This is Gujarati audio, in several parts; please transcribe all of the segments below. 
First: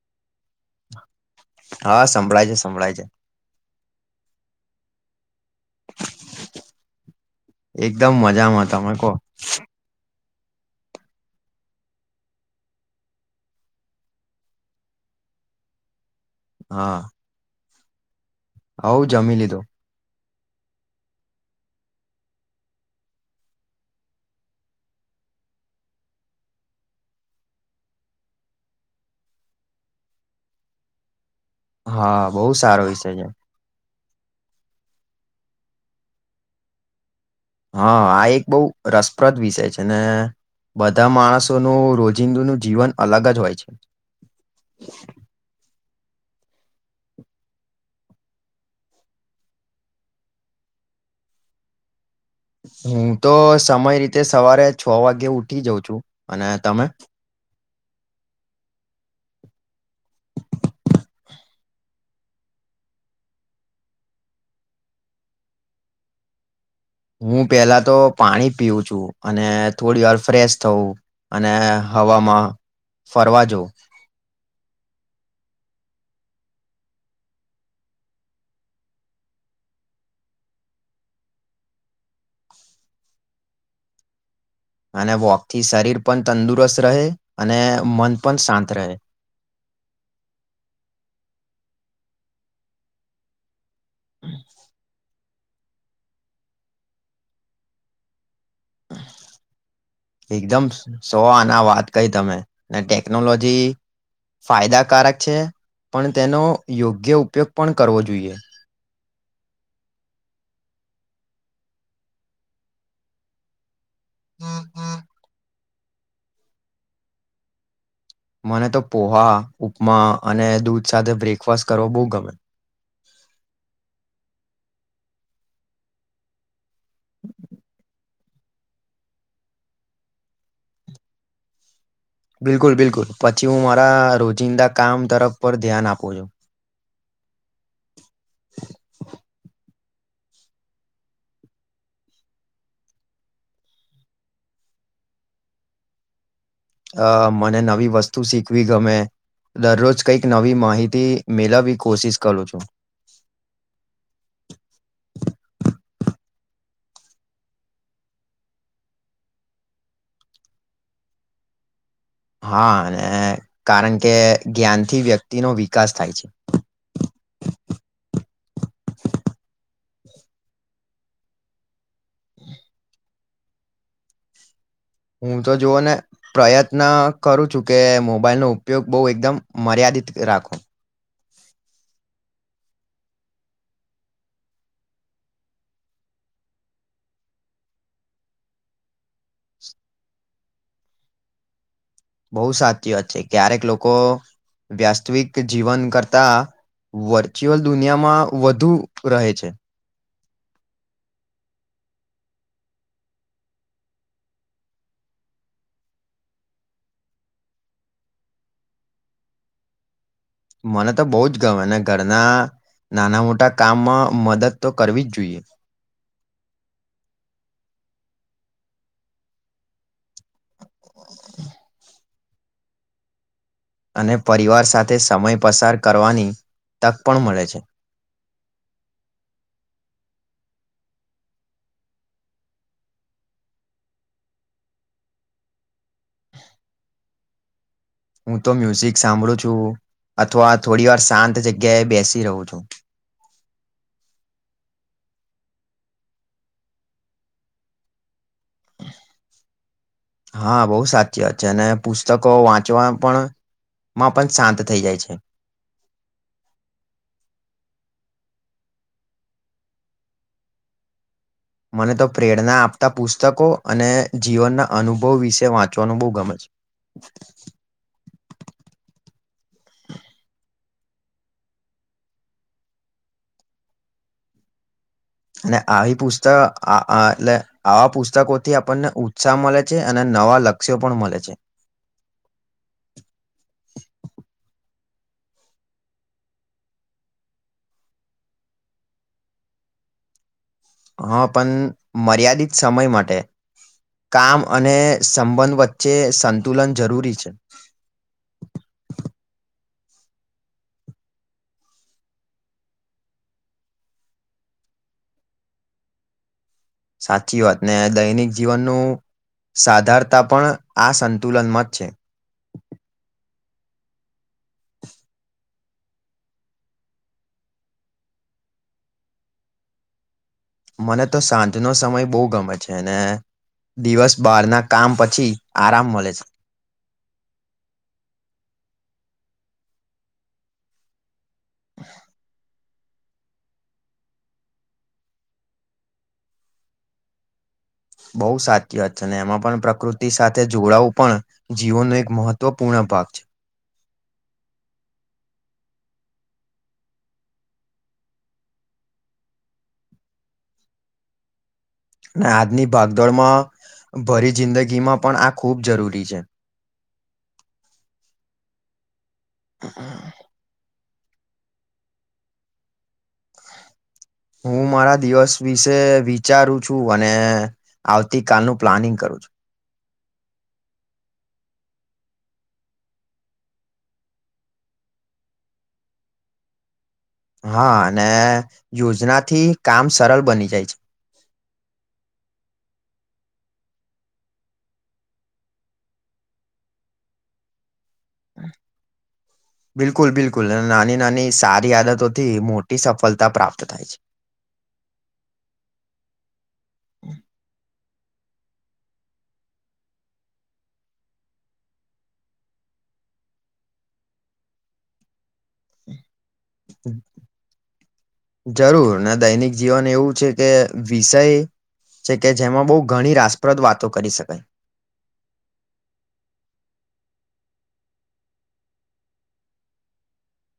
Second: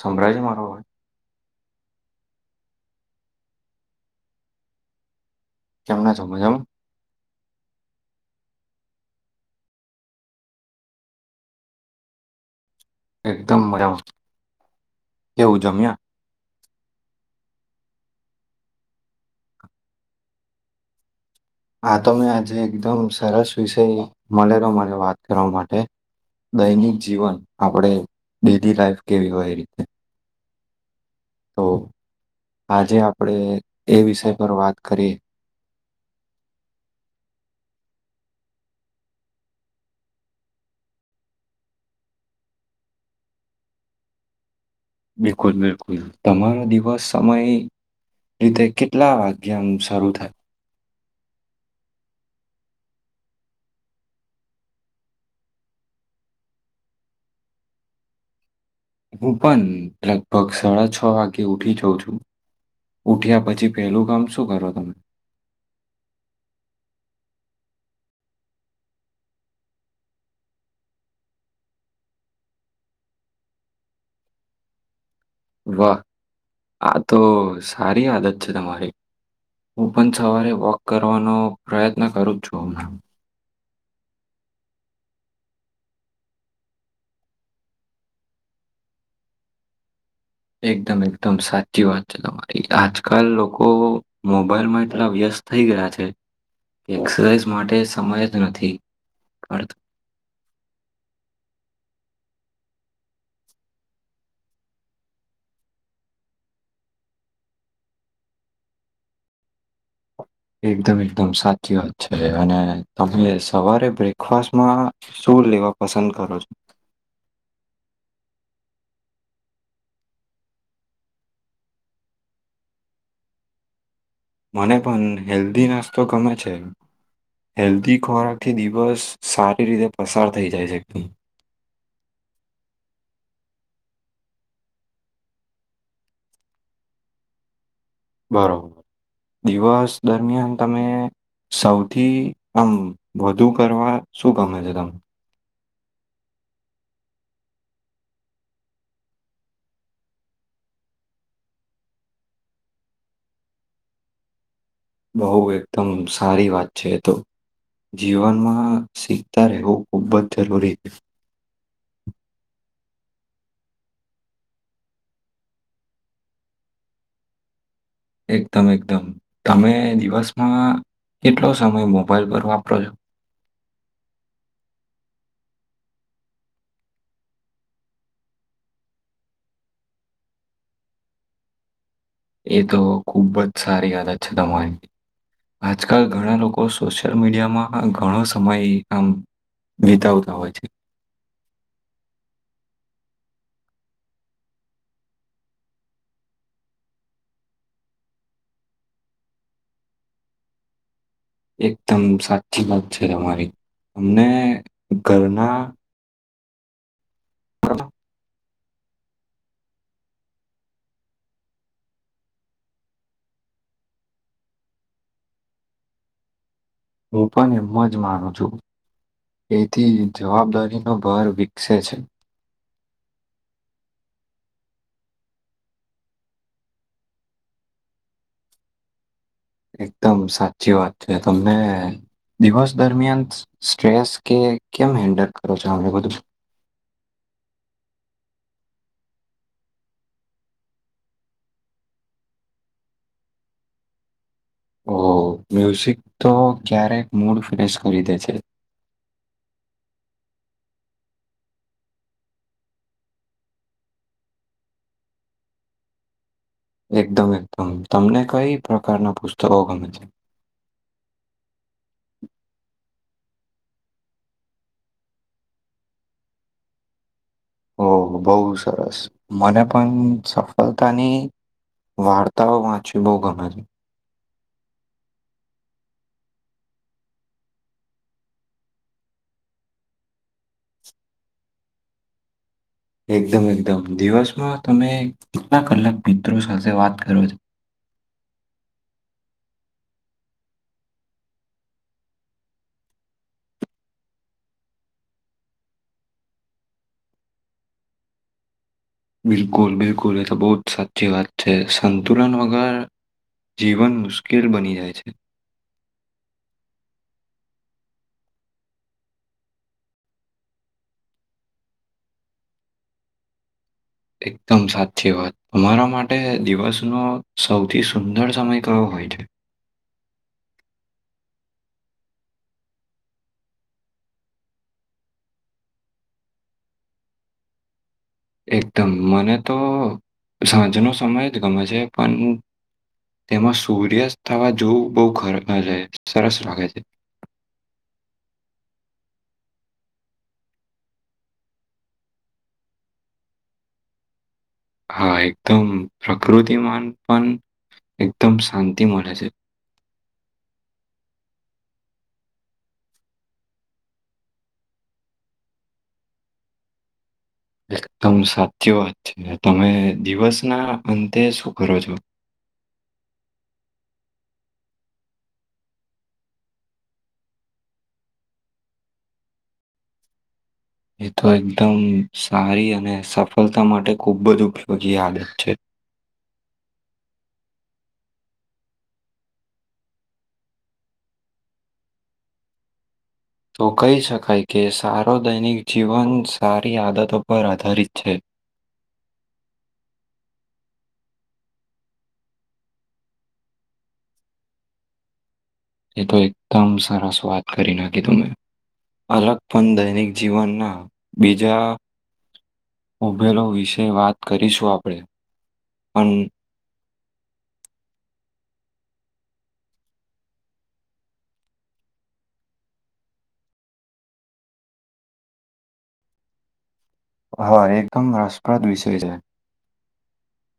સંભળાય છે મારો? અવાજ? હા સંભળાય છે. સંભળાય છે. કેમના છો? મજામાં? એકદમ મજામાં! તમે કહો. એકદમ મજામાં એવું. જમ્યા? હા હાવઉ જમી લીધું. હા તો મેં આજે એકદમ સરસ વિષય મળેલો મને વાત કરવા માટે. દૈનિક જીવન આપણે ડેલી લાઈફ કેવી હોય? એ રીતે તો હા બહુ સારો આજે વિષય છે આપણેે એ વિષય પર વાત કરીએ. હા આ એક બહુ રસપ્રદ વિષય છે અને બધા માણસોનું રોજીંદુનું જીવન અલગ જ હોય છે બિલકુલ બિલકુલ તમારો દિવસ સમય એટલે કેટલા વાગ્યા શરૂ થાય? હું તો સમય રીતે સવારે છ વાગે ઉઠી જાઉં છું. અને તમે? હું પણ લગભગ સાડા છ વાગ્યે ઊઠી જાઉં છું. ઉઠ્યા પછી પહેલું કામ શું કરો તમે? હું પહેલા તો પાણી પીવું છું અને થોડી વાર ફ્રેશ થાઉં અને હવા માં ફરવા જાઉં [inaudible] વાહ! આ તો સારી આદત છે તમારી. હું પણ સવારે વૉક કરવાનો પ્રયત્ન કરું છું હમણાં અને વૉકથી શરીર પણ તંદુરસ્ત રહે અને મન પણ શાંત રહે. એકદમ એકદમ સાચી વાત છે તમારી. આજકાલ લોક.. લોકો મોબાઈલમાં એટલા વ્યસ્ત થઈ ગયા છે. એક્સરસાઇઝ માટે સમય જ નથી કાઢતા. એકદમ સો આના વાત કહી તમે. અને ટેક્નોલોજી ફાયદાકારક છે પણ તેનો યોગ્ય ઉપયોગ પણ કરવો જોઈએ. એકદમ એકદમ સાચી વાત છે. અને તમે સવારે બ્રેકફાસ્ટમાં શું લેવા પસંદ કરો છો? મને તો પોહા, ઉપમા અને દૂધ સાથે બ્રેકફાસ્ટ કરવો. બહુ ગમે. મને પણ હેલ્ધી નાસ્તો ગમે છે હેલ્ધી ખોરાકથી દિવસ સારી રીતે પસાર થઈ જાય છે બિલકુલ-બિલકુલ પછી હું મારા રોજિંદા કામ તરફ પર ધ્યાન આપું [unintelligible] [inaudible] બરોબર. દિવસ દરમિયાન તમે સૌથી આમ વધુ કરવા શું ગમે છે તમે અ મને નવી વસ્તુ શીખવી ગમે દરરોજ કંઈક નવી માહિતી મેળવી કોશિશ કરું છું બો એકદમ સારી વાત છે એ તો‌ જીવનમાં શીખતા રહેવું ખૂબ જ જરૂરી હા ને કારણ કે જ્ઞાનથી વ્યક્તિનો વિકાસ થાય છે. એકદમ-એકદમ તમે દિવસમાં કેટલો સમય મોબાઈલ પર વાપરો છો. હું તો જોુવ ને પ્રયત્ન કરું છું કે, મોબાઈલ નો ઉપયોગ બહુ એકદમ મર્યાદિત દિત રાખો. એ તો ખૂબ જ સારી આદછ તમારી આજકાલ ઘણા લોકો સોશિયલ મીડિયામાં ઘણો સમય આમ વિતાવતા હોય છે. બો સાચી વાત છે ક્યારેક લોકો વયાસ્તવિક જીવન કરતા વર્ચ્યુઅલ દુનિયામાં વધુ રહે છે. એકદમ સાચી વાત છે તમારી, અમને ઘરના હ. મને તો બો જ ગમે ને ઘરના નાના મોટા કામમાં મદદ તો કરવી જ જોઈએ. હું પણ એમ જ માનું છું. તેથી જવાબદારીનો ભાર વિકસે છે. અને પરિવાર સાથે સમય પસાર કરવાની તક પણ મળે છે. એકદમ સાચી વાત છે તમને દિવસ દરમિયાન સ્ટ્રેસ કે કેમ હેન્ડલ કરો છો [unintelligible] બધું. [inaudible] હું તો મ્યુઝિક સાંભળું છું અથવા થોડી વાર શાંત જગ્યાએ બેસી રહું છું. [inaudible] ઓ મ્યુઝિક તો ક્યારેક મૂડ ફ્રેશ કરી દે છે. હા બો સાચી વાત છે અને પુસ્તકો વાંચવા પણ માં પણ શાંત થઈ જાય છે. [inaudible] એકદમ-એકદમ તમને કઈ પ્રકારના પુસ્તકો ગમે છે. મને તો પ્રેરણા આપતા પુસ્તકો અને જીવનના અનુભવ વિશે વાંચવાનું બો ગમે છે. ઓ બો સરસ મને પણ સફળતાની વાર્તાઓ વાંચી બો ગમે છે. અને આવી પુસ્ત આ-આ એટલે આવા પુસ્તકોથી આપણને ઉત્સાહ મલે છે અને નવા લક્ષ્યો પણ મલે છે. [inaudible] એકદમ-એકદમ, દિવસમાં તમે કેટલા કલાક મિત્રો સાથે વાત કરોજ હા પણ મર્યાદિત સમય માટે. કામ અને સંબંધ વચ્ચે સંતુલન જરૂરી છે. [inaudible] બિલકુલ-બિલકુલ એ તો બો સાચી વાત છે, સંતુલન વગર જીવન મુશ્કેલ બની જાય છે. સાચી વાત ને દૈનિક જીવનનું સાધારતા પણ આ સંતુલનમાં જ છે. [inaudible] એકદમ સાચી વાત તમારા માટે દિવસનો સૌથી સુંદર સમય કયો હો. હોટ. મને તો સાંજનો સમય બહુ ગમે છે ને. દિવસ બહારના કામ પછી આરામ મળે છે [inaudible] [inaudible] એકદમ મને તો સાંજનો સમય જ ગમે છે પણ. તેમાં સૂર્યસ્ત થવા જોવું બહુ સરસ લાગે છે. [inaudible] બઉુ સાચી વાત છે અને એમાં પણ પ્રકૃતિ સાથે જોડાવું પણ જીવનનું એક મહત્વપૂર્ણ વિ પાાગ છે હા એકદમ પ્રકૃતિમાન પણ એકદમ શાંતિ મળે છે અને આજની ભાગદોડમાં ભરી જિંદગીમાં પણ આ ખૂબ જરૂરી છે એકદમ સાચી વાત છે તમે દિવસ ના અંતે શું કરો છો હું મારા દિવસ વિશે વિચારું છું અને આવતી કલનું પ્લાનિંગ કરું છ બ? એ તો એકદમ સારી અને સફળતા માટે ખૂબ જ ઉપયોગી આદત છે [inaudible] હા અને યોજનાથી કામ સરળ બની જાય છે [inaudible] તો કહી શકાય કે સારો દૈનિક જીવન સારી આદતો પર આધારિત છે. બિલકુલ બિલકુલ હ નાની નાની સારી આદતોથી મોટી સફળતા પ્રાપ્ત થાય છે. એ તો એકદમ સરાર સ્વાદ કરીને અલગ પણ દૈનિક જીવનના બીજા ઉભેલો વિશે વાત કરીશું આપણેે, પણ હમ. જરૂર ના દૈનિક જીવન એવું છે કે વિષય છે કે જેમાં બહુ ઘણી રાસપ્રદ વાતો કરી શકાય. [inaudible] હા એકદમ રસપ્રદ વિષય છે,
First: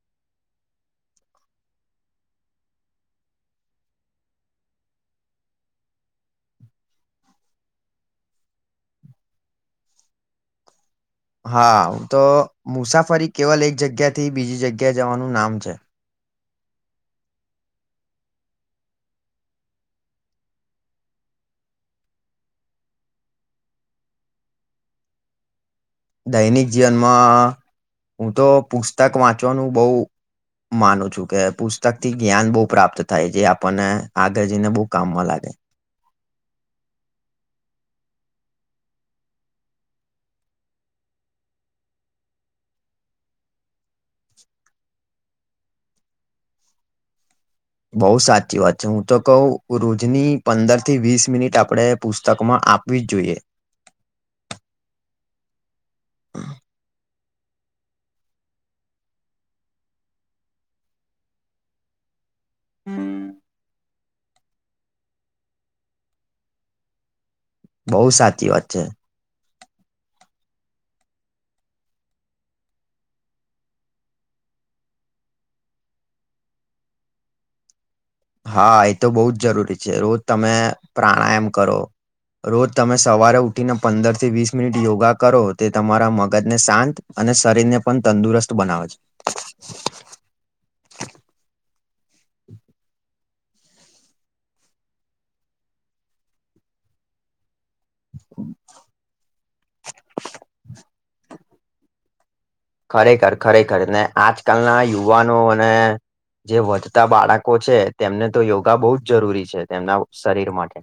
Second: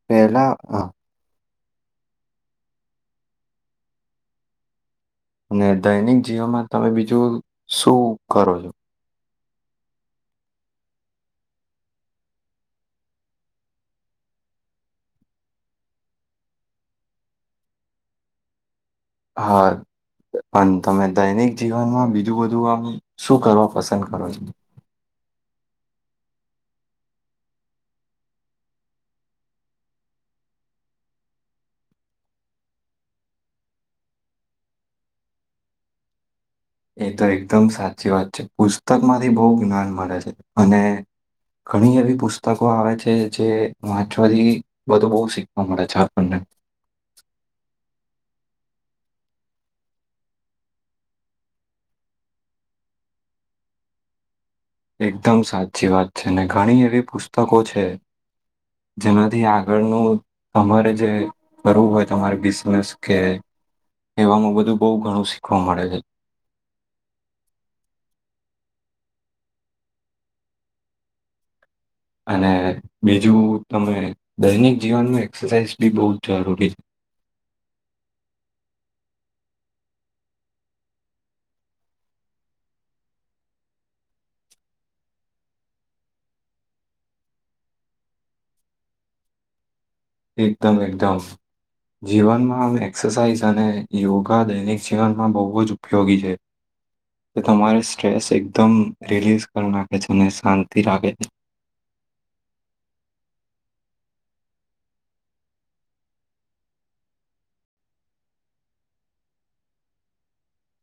પેલા અને દૈનિક જીવનમાં તમે બીજું શું કરો છો? હા તો મુસાફરી કેવલ એક જગ્યા થી બીજી જગ્યાએ જવાનું નામ છે. હા. પણ તમે દૈનિક જીવનમાં બીજું બધું આમ શું કરવા પસંદ કરો છો? દૈનિક જીવનમાં, હું તો પુસ્તક વાંચવાનું બહ હ માનું છું કે પુસ્તક થી જ્ઞાન બહુ પ્રાપ્ત થાય જે આપણને આગળ જઈને બહુ કામમાં લાગે. [inaudible] એ તો એકદમ સાચી વાત છે પુસ્તક માંથી બહુ જ્ઞાન મળે છે અને ઘણી એવી પુસ્તકો આવે છે જે વાંચવાથી બધું બહુ શીખવા મળે છે આપણને. [inaudible] બઉુ સાચી વાત છે હું તો કહ રોજની પંદર થી વીસ મિનિટ આપણે પુસ્તકમાં આપવી જ જોઈએ. [inaudible] એકદમ સાચી વાત છે ને ઘણી એવી પુસ્તકો છે. જેનાથી આગળનું તમારે જે કરવું હોય તમારે બિઝનેસ કે એવામાં બધું બહુ ઘણું શીખવા મળે છે. બહુ સાચી વાત છે. અને બીજું તમે દૈનિક જીવનમાં એક્સરસાઇઝ બી બહુ જ જરૂરી છે. [inaudible] હા એ તો બહુ જ જરૂરી છે રોજ તમે પ્રાણાયામ કરો રોજ તમે સવારે ઉઠીને પંદર થી વીસ મિનિટ યોગા કરો તે તમારા મગજને શાંત અને શરીર ને પણ તંદુરસ્ત બનાવે છે. એકદમ એકદમ જીવનમાં આમ એક્સરસાઇઝ અને યોગા દૈનિક જીવનમાં બહુ જ ઉપયોગી છે. તો તમારે સ્ટ્રેસ એકદમ રિલીઝ કરી નાખે છે અને શાંતિ રાખે છે. ખરેખર ખરેખર ને આજકાલના યુવાનો અને જે વધતા બાળકો છે તેમને તો યોગા બહુ જ જરૂરી છે તેમના શરીર માટે.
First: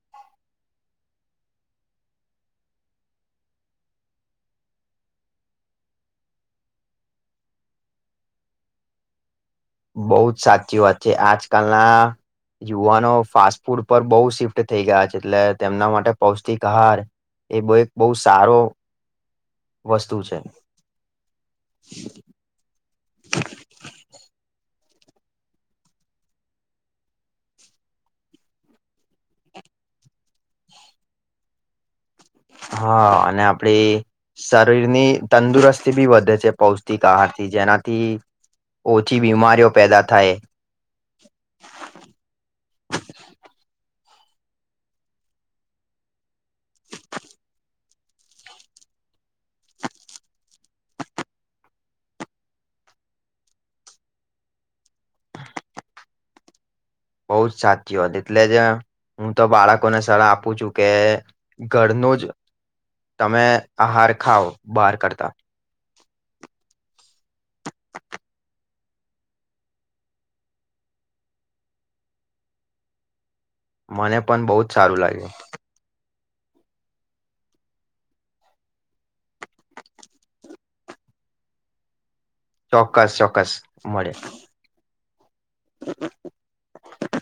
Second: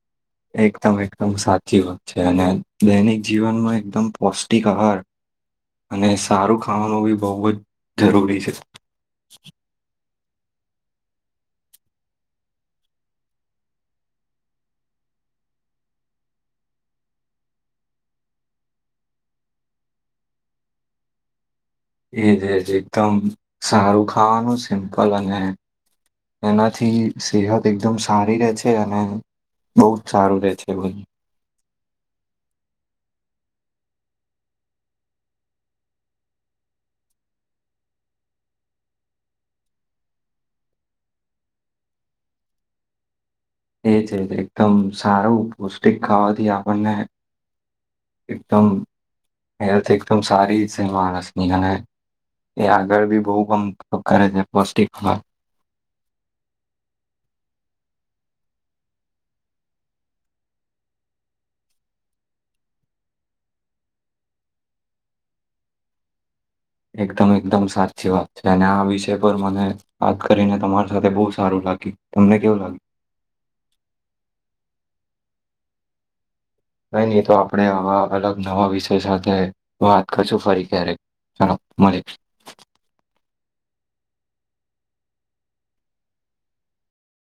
[inaudible] એકદમ એકદમ સાચી વાત છે અને દૈનિક જીવનમાં એકદમ પૌષ્ટિક આહાર અને સારું ખાવાનું બી બહુ જ જરૂરી છે. બહુ જ સાચી વાત છે આજકાલના યુવાનો ફાસ્ટ ફૂડ પર બહુ શિફ્ટ થઈ ગયા છે એટલે તેમના માટે પૌષ્ટિક આહાર એ બ એક બહુ સારો વસ્તુ છે. એ દેજ એકદમ સારું ખાવાનું સિમ્પલ અને એનાથી સેહત એકદમ સારી રહે છે અને બહ જ સારું રે છે એ ભ હા અને આપડી શરીરની તંદુરસ્તી બી વધે છે પૌષ્ટિક આહારથી જેનાથી ઓછી બીમારીઓ પેદા થાય. [inaudible] એ છે એકદમ સારું પૌષ્ટિક ખાવાથી આપણને એકદમ હેલ્થ એકદમ સારી સહેમાસમીન એ આગળ બી બહુ કમ કરે છે પૌષ્ટિકાર બઉ જ સાચી હોત એટલે જ હું તો બાળકોને સરળહ આપું છું કે ઘરનું જ તમે આહાર ખાાવ બહાર કરતા એકદમ એકદમ સાચી વાત છે અને આ વિષય પર મને વાત કરીને તમારી સાથે બહુ સારું લાગી તમને કેવ લાગે મને પણ બહુ જ સારું લાગ્યું ક નહી તો આપણે આવા અલગ નવા વિષય સાથે વાત કરશું ફરી ક્યારેક ચાલોમ ચોક્કસ ચોક્કસ મળે.